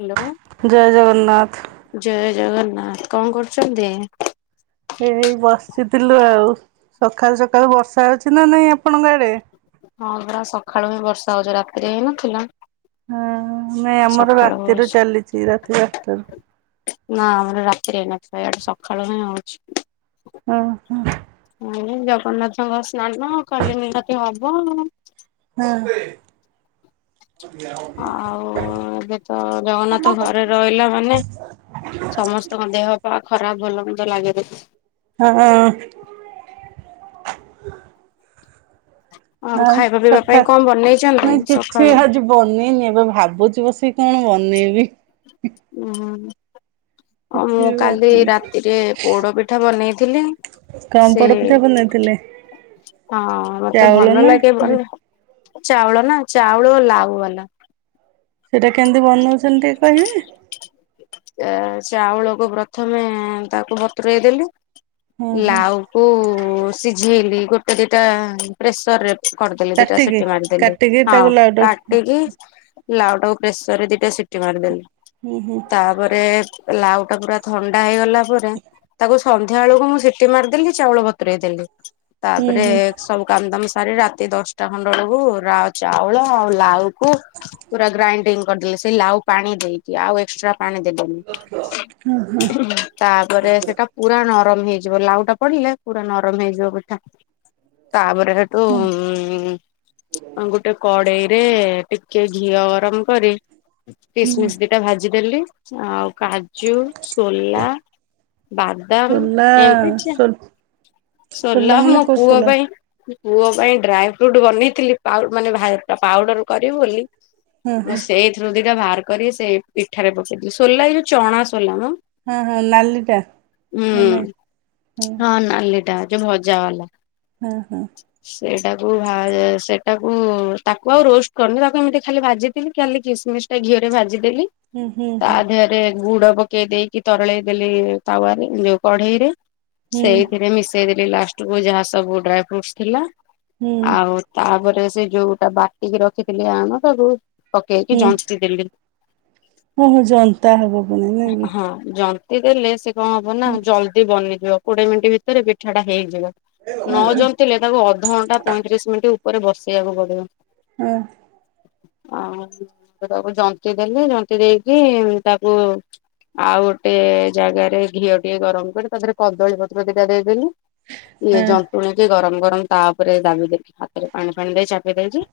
Hello. ଜୟ ଜଗନ୍ନାଥ। ଜୟ ଜଗନ୍ନାଥ କଣ କରୁଛନ୍ତି? ଏଇ ବସିଥିଲୁ ଆଉ ସକାଳୁ ସକାଳୁ ବର୍ଷା ଅଛି ନା ନାଇଁ ଆପଣଙ୍କ ଆଡେ ହଁ ପୁରା ସକାଳୁ ହିଁ ବର୍ଷା ହଉଚି ରାତିରେ ହିଁ ନଥିଲା। ହଁ ନାଇଁ ଆମର ରାତିରେ ହଉଛି। ଚାଲିଛି ରାତି ଆଠଟାରୁ। ନା ଆମର ରାତିରେ ହେଇ ନଥିଲା ଇଆଡେ ସକାଳୁ ହିଁ ହଉଛି। ଓ ହଁ। ନାଇ ଜଗନ୍ନାଥଙ୍କ ସ୍ନାନ କାଲି ନିହାତି ହବ। ହଁ। ଆଉ ଏବେ ତ ଜଗନ୍ନାଥ ଘରେ ରହିଲା ମାନେ ସମସ୍ତଙ୍କ ଦେହ ପା ଖରାପ ଭଲ ମନ୍ଦ୍ ଲାଗେ ର ହଁ। ଆଉ ଖାଇବା ପିଇବା ସଖା ପାଇଁ କଣ ବନେଇଛନ୍ତି ନଇ କିଛି ସକାଳୁ? ହଜିିବ ବନେଇନି ଏବେ ଭାବୁଚି ବସିକ କଣ ବନେଇବି। ଉୁ ଆଉ କିଛି ମୁଁ ବି କାଲି ବନେଇନି ରାତିରେ ପୋଡ ପିଠା ବନେଇଥିଲି କଣ ସେ ପୋଡ ପିଠା ବନେଇଥିଲେ ହଁ ମତେ ଚାଉଳ ଭଲ ନା ଲାଗେ ବି ମାନେ ଚାଉଳ ନା ଚାଉଳ ଲାଉ ବାଲା। ସେଇଟା କେମିତି ବନାଉଛନ୍ତିନ ଟିକେ କହିବେ? ଆ ଚାଉଳକୁ ପ୍ରଥମେ ତାକୁ ବତୁରଇ ଦେଲି ହଁ ହଁ। ଲାଉ କୁ ସିଝଇଲି ଗୋଟେ ଦିଟା ପ୍ରେସର ରେ କରିଦେଲି ଦିଟା କାଟିକି ସିଟି ମାରିଦେଲି କାଟିକି ହଁ ତାକୁ ଲାଉଡ କାଟିକି ଲାଉ ଟାକୁ ପ୍ରେସର ରେ ଦିଇଟା ସିଟି ମାରିଦେଲି। ହୁଁ ହୁଁ। ତାପରେ ଲାଉ ଟା ପୁରା ଥଣ୍ଡା ହେଇଗଲା ପରେ ତାକୁ ସୁ ସନ୍ଧ୍ୟା ବେଳକୁ ମୁଁ ସିଟି ମାରିଦେଲି ଚାଉଳ ବତୁରଇ ଦେଲି ତାପରେ ହୁଁ ସବୁ କନ୍ଦମ ସାରି ରାତି ଦଶଟା ଖଣ୍ଡେ ବେଳକୁ ରା ଚାଉଳ ଆଉ ଲାଉ କୁ ପୁରା ଗ୍ରାଇଣ୍ଡିଙ୍ଗ କରିଦେଲି ସେଇ ଲାଉ ପାଣି ଦେଇକି ଆଉ ଏକ୍ସଟ୍ରା ପାଣି ଦେବେନି। ତାପରେ ସେଟା ପୁରା ନରମ ହେଇଯିବ ଲାଉ ଟା ପଡିଲେ ପୁରା ନରମ ହେଇଯିବ ପିଠା। ତାପରେ ହେଠୁ ହୁଁ। ଉ ଗୋଟେ କଡେଇରେ ଟିକେ ଘିଅ ଗରମ କରି କିସମିସ୍ ଦିଟା ଭାଜିଦେଲି ଆଉ କା ଚୁ ସୋଲା ସୋଲା ବାଦାମ ଏମିତି ଚିଅ। ସୋ ସୋଲା ସୋଲ ମାନେ ମୋ କୋଉ ପୁଅ ସୋଲା ପାଇଁ ପୁଅ ପାଇଁ ଡ୍ରାଇ ଫ୍ରୁଟ ବନେଇଥିଲି ପାଉ ମାନେ ଭାଇ ତା ପାଉଡର କରିବି ବୋଲି ହଁ ମୁଁ ହଁ ସେଇ ଥୁରୁ ଦିଟା ବାହାର କରି ସେଇ ପିଠାରେ ପକେଇଥିଲି ସୋଲା ଏଇ ଯୋଉ ଚଣା ସୋଲା ମ। ହଁ ହଁ ଲାଲିଟା ହେଲେ ହଁ। ନାଲି ଟା ଆଜି ଭଜା ହେଲା। ହଁ ହଁ। ସେଇଟାକୁ ଭାଏ ସେଟାକୁ ତାକୁ ଆଉ ରୋଷ୍ଟ କମୀଲା କେମିତି ଖାଲି ଭାଜି କିଲୁ କେଲି କିସ୍ମିମିସ୍ ଟା ଘିଅରେ ଭାଜିଦେଲି ହୁଁ ତା ହୁଁ ଦେହରେ ଗୁଡ ପକେଇ ଦେଇକି ତରଳେଇ ଦେଲି ତାୱାରେ ଲୁଅ କଢେଇରେ। ହୁଁ ହୁଁ ସେଇଥିରେ ମିଶେଇି ଦେଲି ଲାଷ୍ଟକୁୁ ଯାହା ସବୁ ଡ୍ରାଇ ଫ୍ରୁଟ ଥିଲା। ହୁଁ ଆଉ ତାପରେ ସେ ଯୋଉଟା ବାଟିକି ରଖିଥିଲି ଆଣ ତାକୁ ପକେଇକି ଜନ୍ତି ଦେଲି। କୋମୁଁ ଜାଇତା ହଁ ଜନ୍ତି ଦେଲେ ସେ କଁ ହବ ନା ଜଲ ଦି ବନିଯିବ କୋଡିଏ ମିନିଟ୍ ଭିତରେ ପିଠାଟା ହେଇଯିବ ନଜଉ ଥିଲେ ତାକୁ ଅଧଘଣ୍ଟା ପଇଁରିଶ ମିନିଟ୍ ଉପରେ ବସେଇବାକୁ ପଡିବ। ହୁଁ। ଆ ତାକୁ ଜନ୍ତି ଦେଲି ଜନ୍ତି ଦେଇକି ତାକୁ ଆଉ ଗୋଟେ ଜାଗାରେ ଘିଅ ଟିକେ ଗରମ କରି ତା ଦେହରେ କଦଳୀ ପତ୍ର ଦିଟା ଦେଇଦେଲିି ଇଏ ହଁ ଜନ୍ତୁଳିକି ଗରମ ଗରମ ତା ଉପରେ ଦାବି ଦେଇକି ହାତରେ ପାଣି ଫାଣି ଦେଇ ଚାପି ଦେଇଚି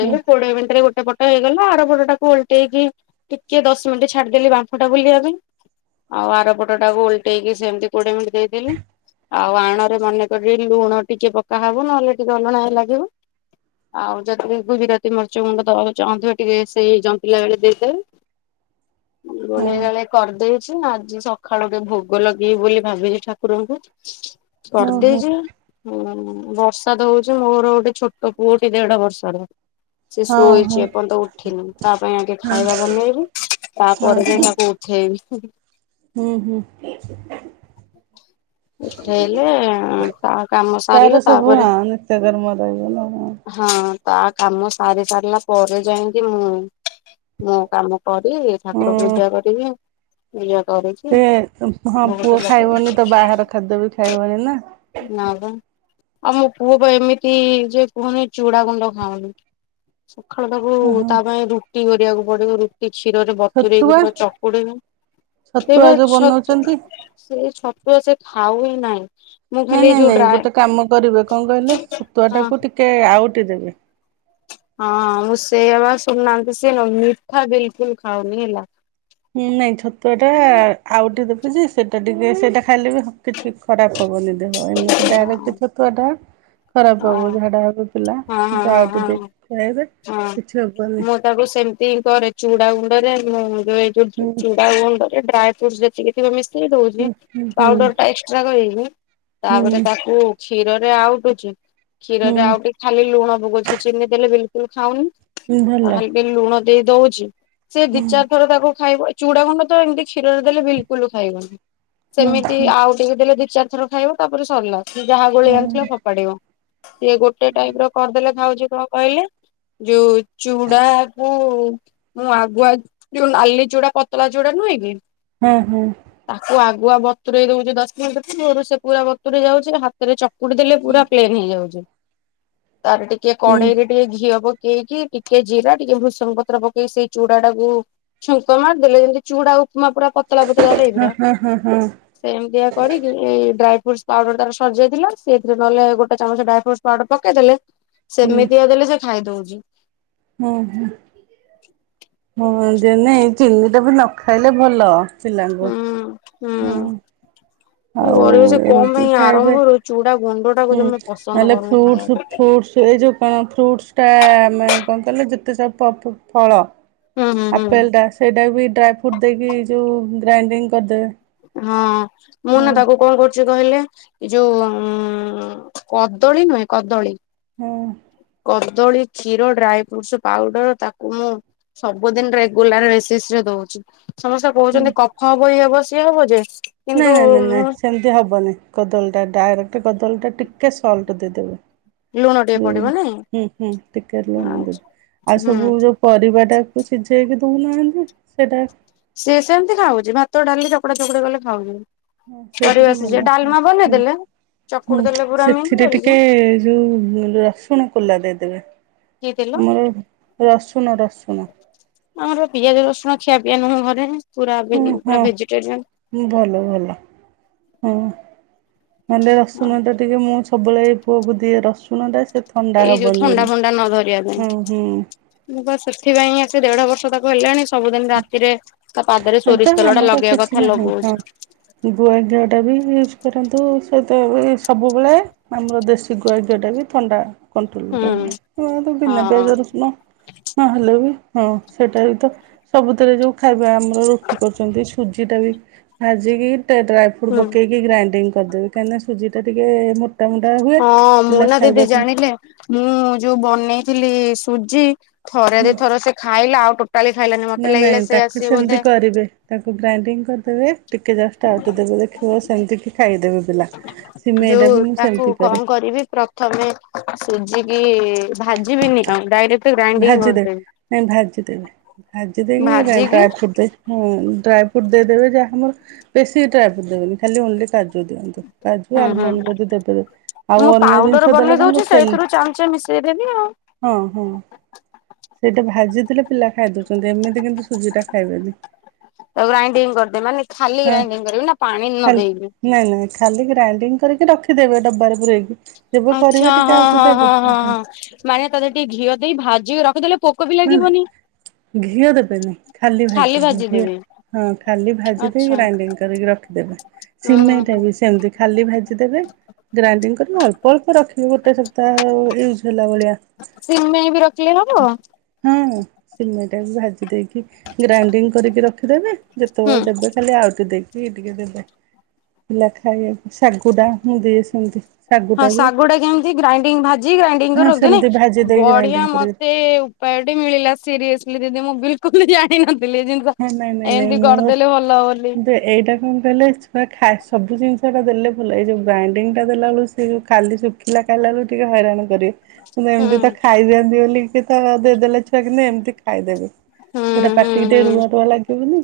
ହଁ ହୁଁ କୋଡିଏ ମିନିଟରେ ଗୋଟେ ପଟ ହେଇଗଲା। ଆର ଆରପଟଟାକୁ ଓଲଟେଇକି ଟିକେ ଦଶ ମିନିଟ୍ ଛାଡିଦେଲି ବାମ୍ପଟା ବୁଲାଇବା ପାଇଁ ଆଉ ଆରପଟଟାକୁ ଓଲଟେଇକି ସେମିତି କୋଡିଏ ମିନିଟ୍ ଦେଇଦେଲି। ଆଉ ଆଣରେ ମନେପକେଇରି ଲୁଣ ଟିକେ ପକା ହବ ନହେଲେ ଟିକେ ଅଲଣା ଲାଗିବ। ଆଉ ଯଦି ଗୁଗୁ ରାତି ମର୍ଚ୍ଚ ଗୁଣ୍ଡ ଦବାକୁ ଚାହୁଁ ଥିବେଟିକେ ସେ ଜନ୍ତିଲା ବେଳକୁ ଗୋଳେଇ ହଁ ଗାଳେଇ କରିଦେ। ଆଜିନା ଆଜି ସକାଳୁ ଭୋଗ ଲଗେଇବି ବୋଲି ଭାବିଛି ଠାକୁରଙ୍କୁ। ଓହୋ କରିଦେଇଛି। ହୁଁ ବର୍ଷାତ ହଉଚି ମୋର ଗୋଟେ ଛୋଟ ପୁଅଟିି ଦେଢ ବର୍ଷାର। ସେ ହଁ ହଁ ଶୋଇଛି ହଁ ଏପର୍ଯ୍ୟନ୍ତ ଉଠିନି ତା ପାଇଁ ଆଗେ ଖାଇବା ବନେଇବି ତାପରେ ହଁ ଯାଇ ତାକୁ ଉଠେଇବି। ହୁଁ ହୁଁ। ଉଠେଇଲେ ତା କାମ ସାରିଲେ ତାର ସବୁ ତାପରେ ହଁ ନିତ୍ୟ କର୍ମ ରହିଗଲା ହଁ। ହଁ ତା କାମ ସାରି ସାରିଲା ପରେ ଯାଇକି ମୁଁ ମୋ କାମ କରିବି ଠାକୁର ହଁ ପୂଜା କରିବି ଏଆ କରିଚି। ସେ ତୁମ୍ ହଁ ପୁଅ ଖାଇବନି ତ ବାହାର ଖାଦ୍ୟ ବି ଖାଇବନି ନା। ନା ପା ଆମ ପୁଅ ପା ଏମିତି ଯେ କୁହନି ଚୁଡା ଗୁଣ୍ଡ ଖାଉନି। ସଖାଳୁ ତାକୁ ଓହୋ ତା ପାଇଁ ରୁଟି କରିବାକୁ ପଡିବ। ଏଇ କ୍ଷୀରରେ ବତୁରେଇକି ଛତୁଆ ପୂରା ଚକୁଡିବୁ କ୍ଷେଇ ଛତୁଆ ପା ଯୋଉ ଛତୁଆ ବନଉଛନ୍ତି ସେଇ ଛତୁଆ ସେ ଖାଉ ହିଁ ନାଇଁ। ନାଇଁ ନାଇଁ ନାଇଁ ଗୋଟେ କାମ କରିବେ ଙ୍କ କହିଲେ ଛତୁଆ ହଁ ଟାକୁ ଟିକେ ଆଉଟି ଦେବେ। ହଁ ମୁଁ ସେଇଆ ପା ଶୁଣୁନାହାନ୍ତି ସିଏ ନା ମିଠା ବିଲକୁଲ ଖାଉନି ହେଲା। ହୁଁ ନାଇଁ ଛତୁଆ ଟା ଆଉଟି ଦେବୁଜେ ସେ ଟେଡି ଦିଏ ସେଇଟା ଖାଇଲେ ବି କିଛି ଖରାପ ହବନି ଦେହ ଏମିତି ହଁ ଡାଇରେକ୍ଟ ଛତୁଆ ଟା ଖରାପ ହଁ ହବନି ଝାଡ଼ା ହୋଉଥିଲା ହଁ ହଁ କିନ୍ତୁ ହଁ ଆଉଟି ହଁ ଦେଇକି ଖୁଆଇଦେ ହଁ କିଛି ହବନି। ମୁଁ ତାକୁ ସେମିତି କରେ ଚୁଡା ଗୁଣ୍ଡରେ ଉଁ ଏଇ ଯୋଉ ଚୁ ହୁଁ ଚୁଡା ଗୁଣ୍ଡରେ ଡ୍ରାଏ ଫ୍ରୁଟସ୍ ଟିକେ ଥିବା ମିଶେଇ ଦଉଚି ହୁଁ ହୁଁ ପାଉଡର ଟା ଏକ୍ସଟ୍ରା କରିକି ହୁଁ ତାପରେ କୁ କ୍ଷୀରରେ ଆଉଟୁଛି ହୁଁ କ୍ଷୀରରେ ଆଉଟି ଖାଲି ଲୁଣ ପକଉଛି ଚିନି ଦେଲେ ବିଲକୁଲ୍ ଖାଉନି ହୁଁ ଭଲ। ଆଉ ଖାଲି ଟିକେ ଲୁଣ ଦେଇ ଦଉଛି। ସେ ଦିଇ ହୁଁ ଚାରିଥର ତାକୁ ଖାଇବ ଚୁଡା ଖଣ୍ଡ ତ ଏମିତି କ୍ଷୀରରେ ଦେଲେ ବିଲକୁଲ୍ ଖାଇବନି। ସେମିତି ହୁଁ ଆଉ ଟିକେ ଟିକେ ଦେଲେ ଦି ଚାରି ଥର ଖାଇବ ତାପରେ ସରିଲା ଯାହା ଗୋଳେଇ ହୁଁ ଆଣିିଥିବ ଫୋପାଡିବ। ସିଏ ଗୋଟେ ଟାଇପ୍ ର କରିଦେଲେ ଖାଉଛି କଣ କହିଲେ? ଯୋଉ ଚୁଡାକୁ ମୁଁ ଆଗୁଆ ଯୋଉ ନାଲି ଚୁଡା ପତଳା ଚୁଡା ନୁହେଁ କି। ହୁଁ ହୁଁ। ତାକୁ ଆଗୁଆ ବତୁରେଇ ଦୋଉଛି ଦଶ ମିନିଟ୍ ପୁର୍ବରୁ ସେ ପୁରା ବତୁୁରି ଯାଉଚି ହା ହାତରେ ଚକୁଡି ଦେଲେ ପୁରା ପ୍ଲେନ ହେଇଯାଉଛି ତାର ଟିକେ ହୁଁ କଢେଇରେ ଟିକେ ଘିଅ ପକେଇକି ଟିକେ ଜିରା ଟିକେ ଭୃସଙ୍ଗ ପତ୍ର ପକେଇି ସେଇ ଚୁଡା ଟାକୁ ଚୁଙ୍କ ମାରି ଦେଲେ ଯେମିତି ଚୁଡା ଉପମା ପୁରା ପତଲା ପତଳା ହଁ ଟାଇପିର ହଁ ହଁ ହଁ ସେମିତିଆ କରିକି ଏଇ ଡ୍ରାଏ ଫ୍ରୁଟ ପାଉଡର ତାର ସରିଯାଇଥିଲା ସେଥିରେ ନହେଲେ ଗୋଟେ ଚାମଚ ଡ୍ରାଇ ଫ୍ରୁଟସ୍ ପାଉଡର ପକେଇ ଦେଲେ ହୁଁ ସେମିତିଆ ଦେଲେ ସେ ଖାଇଦଉଛି। ହଁ ହୁଁ। ହୁଁ ଦେନେ ଚିନି ଟା ବି ନ ଖାଇଲେ ଭଲ ପିଲାଙ୍କୁ ହୁଁ ହୁଁ। କରିବ ସେ କଁ ପାଇଁ ଖାଇବେ ଆରମ୍ଭରୁ ଚୁଡା ଗୁଣ୍ଡଟାକୁ ହୁଁ ଜମା ପସନ୍ଦ ନହେଲେ କରୁନି ଫ୍ରୁଟସ ଖାଇବାକୁ। ଫ୍ରୁଟସ ଏଇ ଯୋଉ ପାଇଁ ଫ୍ରୁଟସ୍ ଟା ଆମେ କଣ କଇଲେ ଯେତେ ସବୁ ପ ଫୁ ଫଳ ହୁଁ ହୁଁ ହୁଁ ଆପେଲ ଟା ସେଇଟାବି ଡ୍ରାଇ ଫ୍ରୁଟ ଦେଇକି ଯୋଉ ଗ୍ରାଇଣ୍ଡିଙ୍ଗ କରିଦେବେ। ହଁ ମୁଁ ହଁ ନା ତାକୁ କଣ କରୁଛି କହିଲେ? ଏ ଯୋଉ ଉ କଦଳୀ ନୁହେଁ କଦଳୀ। ହୁଁ। କଦଳୀ କ୍ଷୀର ଡ୍ରାଇ ଫ୍ରୁଟ୍ ସ୍ ପାଉଡର ତାକୁ ମୁଁ ସବୁଦିନ ରେଗୁଲାର ବେସିସ ରେ ଦୋଉଛି। ସମସ୍ତେ ହୁଁ କହୁଛନ୍ତି କଫ ହବ ଇଏ ହବ ସିଏ ହବ ଯେ। ନା କିନ୍ତୁ ନା ନା ନା ସେମିତି ହବନି କଦଳୀ ଟା ଡାଇରେକ୍ଟ କଦଳୀ ଟା ଟିକେ ସଲ୍ଟ ଦେଇଦେବେ। ଲୁଣ ଟିକେ ହୁଁ ପଡିବ ନାଇଁ ହୁଁ ହୁଁ ଟିକେ ଲୁଣ ଆଉ ହୁଁ ସବୁ ଯୋଉ ପରିବାଟାକୁ ସିଝେଇକି ଦଉନାହାନ୍ତି ସେଇଟା ସିଏ ସେମିତି ଖାଉଛି ଭାତ ଡାଲି ଚକଡା ଚକୁଡି କଲେ ଖାଉନି। ହଁ ସେଇଥିରେ ଭଲ ହଁ ହୁଁ ହୁଁ ଚକୁଡି ଦେଲେ ପୁରା ମିନ୍ ସେଥିରେ କରିକି ଟିକେ ଯେଉଁ ରସୁଣ କୋଲା ଦେଇଦେବେ କି ତେଲ ଆମର ରସୁଣ ରସୁଣ। ଆମର ପିଆଜ ରସୁଣ ଖିଆ ପିଆ ନୁହଁ ଘରେ। ପୁରା ଓ ପୁରା ହୋ ଭେଜିଟେରିଆନ ହୁଁ ଭଲ ଭଲ ହୁଁ। ନହେଲେ ରସୁଣ ଟା ଟିକେ ମୁଁ ସବୁବେଳେ ଏଇ ପୁଅକୁ ଦିଏ ରସୁଣ ଟା। ସେ ଥଣ୍ଡା ଏଇ ଯୋଉ ହବନି ଥଣ୍ଡା ବୋଲି। ଫଣ୍ଡା ନ ଧରିବା ହୁଁ ହୁଁ। ପାଇଁ। ମୁଁ ପା ସେଥିପାଇଁ ଆସି ଦେଢ ବର୍ଷ ତାକୁ ହେଲାଣି ସବୁଦିନ ରାତିରେ ତା ପାଦରେ ତ ସୋରିଷ ତେଲ ଟା ଆମର ଲଗେଇବା କିଛି କଥା ନାହିଁ ହଁ। ଲଗଉଛି। ଗୁଆ ଘିଅଟା ବି ୟୁଜ୍ କରନ୍ତୁ ସେଟା ବି ସବୁବେଳେ ଆମର ଦେଶୀ ଗୁଆ ଘିଅ ଟା ବି ଥଣ୍ଡା କଟ୍ରୋଲ ବି ହୁଁ। ରହିଲା। ତ ବିନା ହଁ ପିଆଜ, ରସୁଣ ନ ହେଲେ ବି ହଁ ସେଟା ବି ତ। ସବୁଥିରେ ଯୋଉ ଖାଇବା ଆମର ରୁଟି କରୁଛନ୍ତି ସୁଜି ଟା ବି ଭାଜିକି ଟ ଟେ ସେୁଟୁ ହୁଁ ପକେଇକି ଗ୍ରାଇଣ୍ଡିଙ୍ଗ କରିଦେବି କାହିଁକିନା ସୁଜିଟା ଟିକେ ମୋଟା। ମୋଟା ହୁଏ। ହଁ ମୁଁ ପିଲା ନା ଦିଦି ଖାଇବାକୁ ଜାଣିଲେ ମୁଁ ଯୋଉ ବନେଇଥିଲି ସୁଜି। ଥରେ ଦି ହୁଁ। ଥର ସେ ଖାଇଲା ଆଉ ଟୋଟାଲି ଖାଇଲାନି। ମତେ ନାଇଁ ନାଇଁ ଲାଗିଲା ସେ ତାକୁ ଆସି ସେମିତି ବୋଧେ କରିବେ ତାକୁ ଗ୍ରାଇଣ୍ଡିଙ୍ଗ କରିଦେବେ। ଟିକେ ଜଷ୍ଟଆଉଟି ଦେବେ ଦେଖିବ ସେମିତି କିି ଖାଇଦେବେ ପିଲା, ସିମେଇଟା ବି ମୁଁ ସେମିତି କରେ। କରିବେ ପ୍ର ପ୍ରଥମେ ସୁଝିକି ଭାଜିବିନି ଆଉ ଡାଇରେକ୍ଟ ଗ୍ରାଇଣ୍ଡିଙ୍ଗ ଭାଜି ଦେବେ କରିଦେବି ନାଇଁ ଭାଜି ଦେବେ ଭାଜି ଦେଇକି ଭାଜିକି ପ୍ରାୟ ଫୁଟଦେ ହୁଁ ଡ୍ରାଇ ଫ୍ରୁଟ୍ ଦେଇଦେବେ ଯାହାମର ବେଶୀ ଡ୍ରାଇ ଫ୍ରୁଟ୍ ଦେବେନି ଖାଲି ଓନ୍ଲି କାଜୁ ଦେଇଦିଅନ୍ତୁ। କାଜୁ ହୁଁ ହୁଁ ଆଲମଣ୍ଡ ଯଦି ଦେବେ ମୁଁ ଆଉ ଅନ୍ୟ ଜିନିଷ ଦେଲେ କଣ ତେଲ ଦେଇଦେବି ଆଉ। ହଁ ହଁ ସେଇଟା ଭାଜିଥିଲେ ପିଲା ଖାଇ ଦଉଛନ୍ତି ଏମିତି କିନ୍ତୁ ସୁଜିଟା ଖାଇବେନି। ତାକୁ ଗ୍ରାଇଡିଙ୍ଗ କରିଦେବି ମାନେ ଖାଲି ହଁ ଗ୍ରାଇଡିଂ କରିବି ନା ପାଣି ଖାଲି ନଦେଇବି? ନାଇଁ ନାଇଁ ଖାଲି ଗ୍ରାଇଣ୍ଡିଙ୍ଗ କରିକି ରଖିଦେବେ ଡବାରେ ପୂରେଇକି। ଆଚ୍ଛା ହଁ ହଁ ହଁ ହଁ ହଁ ମାନେ ତତେ ଟିକେ ଘିଅ ଦେଇ ଭାଜିକି ରଖିଦେଲେ ପୋକ ବି ନାଇଁ ଲାଗିବନି। ଘିଅ ଦେବେନି ଖାଲି ଭାଜିିବେ ଘିଅ। ହଁ ଖାଲି ଭାଜି ଦେଇକି ଆଚ୍ଛା। ଗ୍ରାଇଣ୍ଡିଙ୍ଗ କରିକି ରଖିଦବେ ସିମେଟା ହୁଁ ବି ସେମିତି। ଖାଲି ଭାଜିଦେବେ ଗ୍ରାଇଣ୍ଡିଙ୍ଗ କରିବେ ଅଳ୍ପ ଅଳ୍ପ ରଖିବେ ଗୋଟେ ସପ୍ତାହ ୟୁଜ୍ ହେଲା ଭଳିଆ। ସିମେଇ ବି ରଖିଲେ ହବ? ହୁଁ, ସିମେଇ ଟା ବି ଭାଜି ଦେଇକି ଗ୍ରାଇଣ୍ଡିଙ୍ଗ କରିକି ରଖିଦେବେ ହୁଁ ଯେତେବେଳେ ଦେବେ ଖାଲି ଆଉଟି ଦେଇକି କି ଟିକେ ଦେବେ, ପିଲା ଖାଇବାକୁ ସାଗୁ ଟା। ହଁ, ଶାଗୁଟା କେମିତି ଗ୍ରାଇଣ୍ଡିଙ୍ଗ ଭାଜି ଗ୍ରାଇଡିଙ୍ଗ ହଁ କରି ରଖଦେନେ ସେମିତି ଭାଜି ଦେଇକି ବଢିଆ ଗ୍ରାଇଣ୍ଡିଙ୍ଗ କରିବେ ମତେ ସେ ଉପାୟଟି ମିଳିଲା ସିରିୟସଲି ଦିଦି ମୁଁ ବିଲକୁଲ ଜାଣିିନଥିଲି? ଯେନ୍ତି। ହଁ [unintelligible] ଏମିତି କରିଦେଲେ ଭଲ ବୋଲି। ସେ ଏଇଟା କଣ କହି କହିଲେ? ଛୁଆ ଖା ସବୁ ଜିନିଷଟା ଦେଲେ ଭଲ ଏଇ ଯେଉଁ ଗ୍ରାଇଣ୍ଡିଙ୍ଗଟା ଦେଲାବେଳ ସେ ଯେଉଁ ଖାଲି ସୁ ଖିଲା ଖାଇଲାଳୁ ଟିକେ ହଇରାଣ କରିବେ ହୁଁ ଏମିତି ତ ଖାଇଦିଅନ୍ତି ବୋଲିକି ତ ଦେଇଦେଲେ ଚ କି ଏମିତି ଖାଇଦେବେ ହୁଁ ସେଇଟା ହୁଁ ପାଟିକି ଟିକେ ହୁଁ। ରୁଆ ରୁଆ ଲାଗିବନି।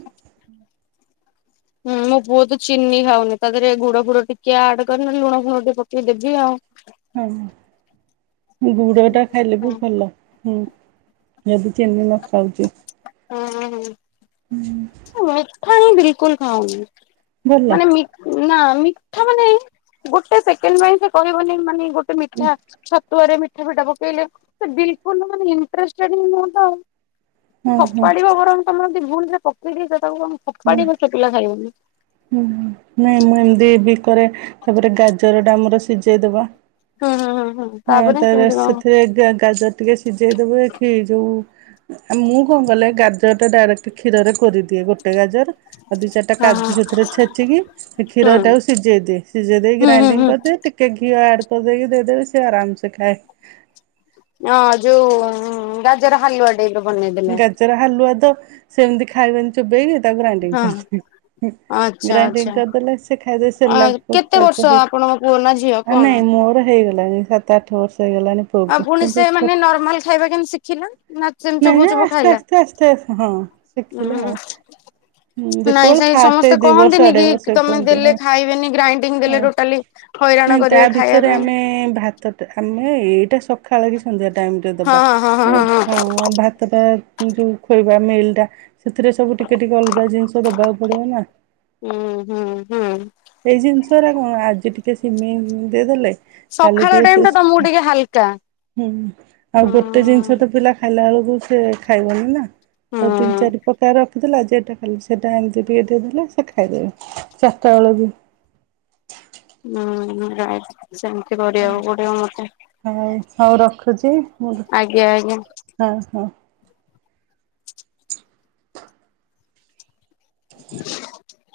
ହୁଁ ମୋ ପୁଅ ତ ଚିନି ଖାଉନି ତା ଦେହରେ ଗୁଡ ଫୁଡ ଟିକେ ଆଡ କରିନି ନହେଲେ ଲୁଣ ଫୁଣ ଟିକେ ପକେଇ ଦେବି ଆଉ। ହଁ, ଗୁଡ ଟା ଖାଇଲେ ବି ଭଲ ହୁଁ। ଯଦି ଚିନି ନ ଖାଉଛି। ହୁଁ ହ ହୁଁ। ହୁଁ। ମଠା ହିଁ ବିଲକୁଲ ଖାଉନି ଭଲ ମାନେ ମି ନା, ମିଠା ମାନେ ଗୋଟେ ସେକେଣ୍ଡ ପାଇଁ ସେ କହିବନି ମାନେ ଗୋଟେ ମିଠା ଛ ତୁଆରେ ମିଠା ଫିଠା ପକେଇଲେସେ ବିଲକୁଲ୍ ମାନେ ଇଣ୍ଟରେଷ୍ଟେଡ ହୁଆନ୍ତା। ହଁ ହଁ ଫପାଡିବ ବରଂ ତମର ଯଦି ଭୁଲ ସେ ପକେଇଦି ସେ ତାକୁ କଣ ହଁ। ଫପାଡିବ ସେପିଲା ଖାଇବନି। ହୁଁ, ନାଇଁ ମୁଁ ଏମିତି ଦି ପରେ ତାପରେ ଗାଜର ଟା ଆମର ସିଝେଇଦବା। ହଁ ହଁ ହଁ ହଁ। ହଁ, ତାର ସେଥିରେ ଗାଜର ଟିକେ ସିଝେଇଦବେ କି ଯୋଉ ଆ ମୁଁ କଣ କଲେ ଗାଜର ଟା ଡାଇରେକ୍ଟ କ୍ଷୀରରେ କରିଦିଏ ଗୋଟେ ଗାଜର ଆଉ ଦି ଚାରିଟା ହଁ ହଁ କାଜୁ ସେଥିରେ ଛେଚିକି ହୁଁ କ୍ଷୀରଟାକୁ କୁ ସିଝେଇଦିଏ। ସିଝେଇ ଦେଇ ହୁଁ ହୁଁ ଗ୍ରାଇଣ୍ଡିଙ୍ଗ ହୁଁ। କରିଦିଏ ଟିକିଏ ଘିଅ ଆଡ଼୍ କରିଦେଇକି ଦେଇଦେବେ ସିଏ ଆରାମସେ ଖାଏ। ହଁ ଯୋଉ ଗାଜର ହାଲୁଆ ଟାଇପରେ ବନେଇଦେଲେ। ହାଲୁଆ ତ ସେମିତି ଖାଇବା ଚୋବେଇବି ତାକୁ ଗ୍ରାଇଣ୍ଡଂ ହଁ କରିଦେବି। ଆଚ୍ଛା ଗ୍ରାଇଡି ଆଚ୍ଛା କରିଦେଲେ ସେ ଖାଇଦେ ସେ ଆ ଲ କେତେ ବର୍ଷ ଆପଣଙ୍କ ପୁଅ ନା ଝିଅ [unintelligible] କଣ? ନାଇଁ ମୋର ହେଇଗଲାଣି ସାତ ଆଠ ବର୍ଷ ହେଇଗଲାଣି। ଆ ପୁଅକୁ ପୁଣି ସେ ମାନେ ନର୍ମାଲ ଖାଇବା କେମତି ଶିଖିଲା? ନା ସେମିତି ନାଇ ଚୋବୋଉ ମ ଚୋବୋଉ ଆସ୍ତେ ଖାଇଲା? ଆସ୍ତେ ଆସ୍ତେ ହଁ ଶିଖିଲି ଆଉ। ଉଁ ହୁଁ ନାଇଁ ଯେତେବେଳେ ସେଇ ଫାଷ୍ଟ ସମସ୍ତେ ଏ ଦି ବର୍ଷ କହନ୍ତିନି ଅଢେଇ କି ବର୍ଷ ତମେ କୁହନ୍ତି ଦେଲେ ହଁ ଖାଇବେନି ଗ୍ରାଇଣ୍ଡିଙ୍ଗ ଦେଲେ ହଁ। ଟୋଟାଲି ହଇରାଣ ନାଇଁ ତା କରିବେ ଖାଇବା ଭିତରେ ପାଇଁ ଆମେ ଭାତଟିଏ ଆମେ ଏଇଟା ସକାଳେ କି ସନ୍ଧ୍ୟା ଟାଇମରେ ଦବା। ହଁ ହଁ ହଁ ହଁ ହଁ ଭାତଟା ଯୋଉ ଖୋଇବା ମିଲ୍ ଟା ସେଥିରେ ସବୁ ଟିକେ ଟିକେ ଅଲଗା ଜିନିଷ ଦବାକୁ ପଡିବ ନା। ହୁଁ ହୁଁ ହୁଁ। ଏଇ ଜିନିଷଟ କଣ ଆଜି ଟିକେ ସିମେଇ ଦେଇଦେଲେ? କାଲି ସକାଳ ଟିକେ ଟାଇମ ଶ ଟା ତମକୁ ଟିକେ ହାଲକା ହୁଁ ଆଉ ଉଁ ଗୋଟେ ଜିନିଷ ତ ପିଲା ଖାଇଲା ବେଳକୁ ସେ ଖାଇବନି ଆଉ ତିନି ହୁଁ। ଚାରି ପ୍ରକାର। ଦେଲା ଆଜି ଏଇଟା ଖାଲି ସେଇଟା ଏମିତି ଟିକେ ଟିକେ ଦେଲେ ସେ ଖାଇଦେବେ ଚାରିଟା ବେଳକୁ। ହୁଁ। ସେମିତି କରିବାଆକୁ ପୋଡିବ ମତେ। ଆଉ ହଉ ରଖୁଛି ମୁଁ ଆଜ୍ଞା ଆଜ୍ଞା। ହଁ ହଁ। ହ [unintelligible]